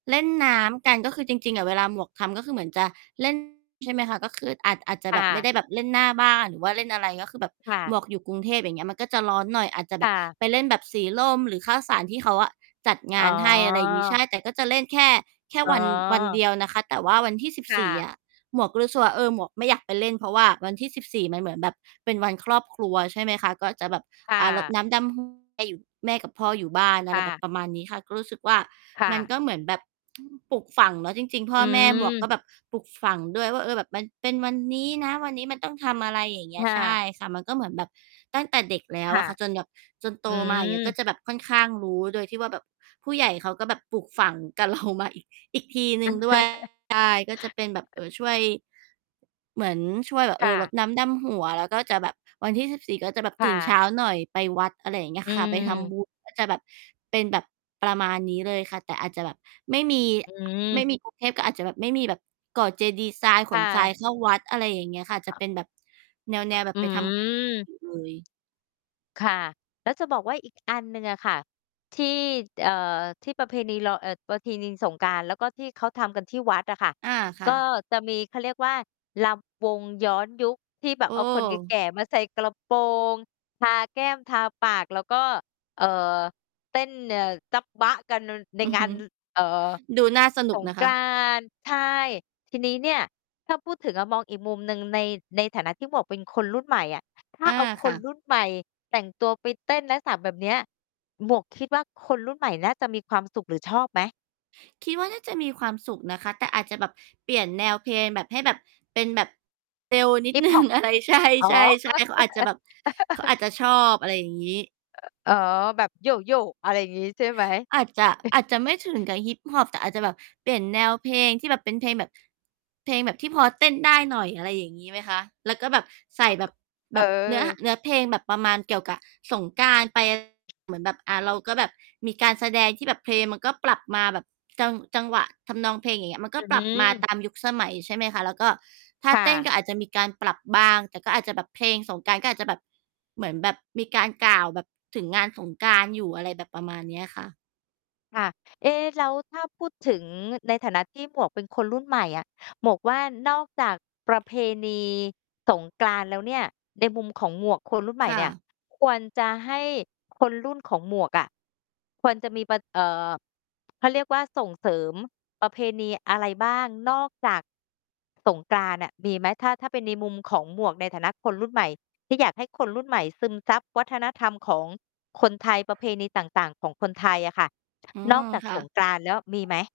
เล่นน้ำกัน ก็คือจริง ๆ อะ เวลาหมวกทำ ก็คือเหมือนจะ เล่น ใช่ไหมคะ ก็ คืออาจ อาจจะคแบ่บไม่ะ ได้แบบเล่นหน้าบ้าน หรือว่าเล่นอะไร ก็คือแบบค่หะ มวกอยู่กรุงเทพ อย่างเงี้ย มันก็จะร้อนหน่อย อาจจะคแบ่บะ ไปเล่นแบบสีลมหรือข้าวสาร ที่เขาอะจัดงอ๋านให้ อะไรอย่างงี้ อ ใช่ แต่ก็จะเล่นแค่ แค่อ๋วัน วันเดอ ียวนะคะ แต่ว่าวันที่ สิบคส่ี่ ะ อะ หมวกก็รู้สึกว่า เออ หมวกไม่อยากไปเล่น เพราะว่าวันที่ 14 มันเหมือนแบบเป็นวันครอบครัว ใช่ไหมคะ ก็จะแบบ ค่อ่า รดะ น้ำดำ หัว จะอยู่ แม่กับพ่ออยู่บ้าน อะคไ่ระ ประมาณแบบนี้ค่ะ ก็รู้สึกว่าค่มันะ ก็เหมือนแบบ อืม ปลูกฝังเนาะ จริง ๆ พอ่อแม่หมวกืม ก็แบบปลูกฝังด้วยว่า "เออ แบบมันเป็นวันนี้นะ วันนี้มันต้องทำอะไร" อย่างเงี้คย ่ใชะ ่ค่ะ มันก็เหมือนแบบตั้งแต่เด็กแล้คว่อะ ะค่ะ จนแบบ จนโตอืมา อย่างเงี้ย ก็ม จะแบบค่อนข้างรู้ โดยที่ว่าแบบผู้ใหญ่เขาก็แบบปลูกฝัง กับเรา มาอีก อีกทีหนอึื่ง ม ด้วย ใช่ ก็จะเป็นแบบ เอ่อ ช่วย เหมือนช่วยแบบ คเอ่อ รดะ น้ำดำหัว แล้วก็จะแบบ วันที่ 14 ก็แบบคต่ื่นเชะ ้าหน่อยไปวัด อะไรอย่างเงี้อยืค่ะ ไปทำ บม ุญ ก็จะแบบเป็นแบบประมาณนี้เลยค่ะ แต่อาจจะแบบไม่มี อไมืม ่มี กรุง เทพก็อาจจะแบบไม่มีแบบก่อเจดีย์ทราย คข่นทรายะ เข้าวัด อะไรอย่างเงี้ยค่ะ อาจจะเป็นแบบแนว ๆ แบอืบไปทำ ม อ เลย ค่ะ แล้วจะบอกว่าอีก อันหนึ่งอะค่ะ ที่ เอ่อ ที่ประเพณีลอ เอ่อ ประเพณีสงกรานต์ แล้วก็ที่เขาทำกันที่วัดอะค่ะ อา ค่ก็ะ จะมี เขาเรียกว่า รำวงย้อนยุค ที่แบบเอาคนแเออ ก่ ๆ มาใส่กระโปรง ทาแก้ม ทาปาก แล้วก็ เอ่อ เต้น เอ่อ จ้ำบ๊ะกัน น ในอืองฮาึ น น เอ่อ ดูน่าสนสุกงนะกคระ านต์ ใช่ ทีนี้เนี่ย ถ้าพูดถึงอะ มองอีกมุมหนึ่งใน ในฐานะที่หมวกเป็นคนรุ่นใหม่อะ ถ้าอา เอาคค่นะ รุ่นใหม่แต่งตัวไปเต้นลักษณะแบบเนี้ย หมวกคิดว่าคนรุ่นใหม่น่าจะมีความสุขหรือชอบไหม? คิดว่าน่าจะมีความสุขนะคะ แต่อาจจะแบบเปลี่ยนแนวเพลง แบบ ให้แบบ เป็นแบบ เร็วนิฮด ิปหนึฮ่อง ป อะไร ใชอ๋อ ่ ๆ ๆ เขาอาจจะแบบ เขาอาจจะชอบ อะไรอย่างงี้ อ๋อ แบบโย่ ๆ อะไรอย่างงี้ ใช่ไหม? อาจจะ เออาจอ จะไม่ถึงกับฮิปฮอป แต่อาจจะแบบเปลี่ยนแนวเพลงที่แบบเป็นเพลงแบบ เพลงแบบที่พอเต้นได้หน่อย อะไรอย่างงี้ไหมคะ แล้วก็แบบใส่แบบ เแบบเนื้อ ห ออ เนื้อเพลงแบบประมาณเกี่ยวกับสงกรานต์ ไป เหมือนแบบ อา เราก็แบบมีการแสดงที่แบบเพลงมันก็ปรับมา แบบจัง จังหวะทำนองเพลง อย่างเงี้ย มันกอ็ื้อปฮรัืบมาอ ตามยุคสมัย ใช่ไหมคะ แล้วก็ท่าค่เต้นะ ก็อาจจะมีการปรับบ้าง แต่ก็อาจจะแบบเพลงสงกรานต์ ก็อาจจะแบบ เหมือนแบบมีการกล่าว แบบถึงงานสงกรานต์ อยู่ อะไรแบบประมาณเนี้ยค่ะ ค่ะ เอ๊ แล้วถ้าพูดถึงในฐานะที่หมวกเป็นคนรุ่นใหม่อะ หมวกว่านอกจากประเพณีสงกรานต์แล้วเนี่ย ในมุมของหมวก คนรุ่นใหมค่่เนี่ย ะ ควรจะให้คนรุ่นของหมวกอะ ควรจะมีปะ เอ่อ เขาเรียกว่าส่งเสริมประเพณีอะไรบ้าง นอกจาก สงกรานต์น่ะ มีไหม? ถ้า ถ้าเป็นในมุมของหมวกในฐานะคนรุ่นใหม่ ที่อยากให้คนรุ่นใหม่ซึมซับวัฒนธรรมของคนไทย ประเพณีต่าง ๆ ของคนไทยอะค่ะ อืนอม กจากค่ะ สงกรานต์แล้วมีไหม?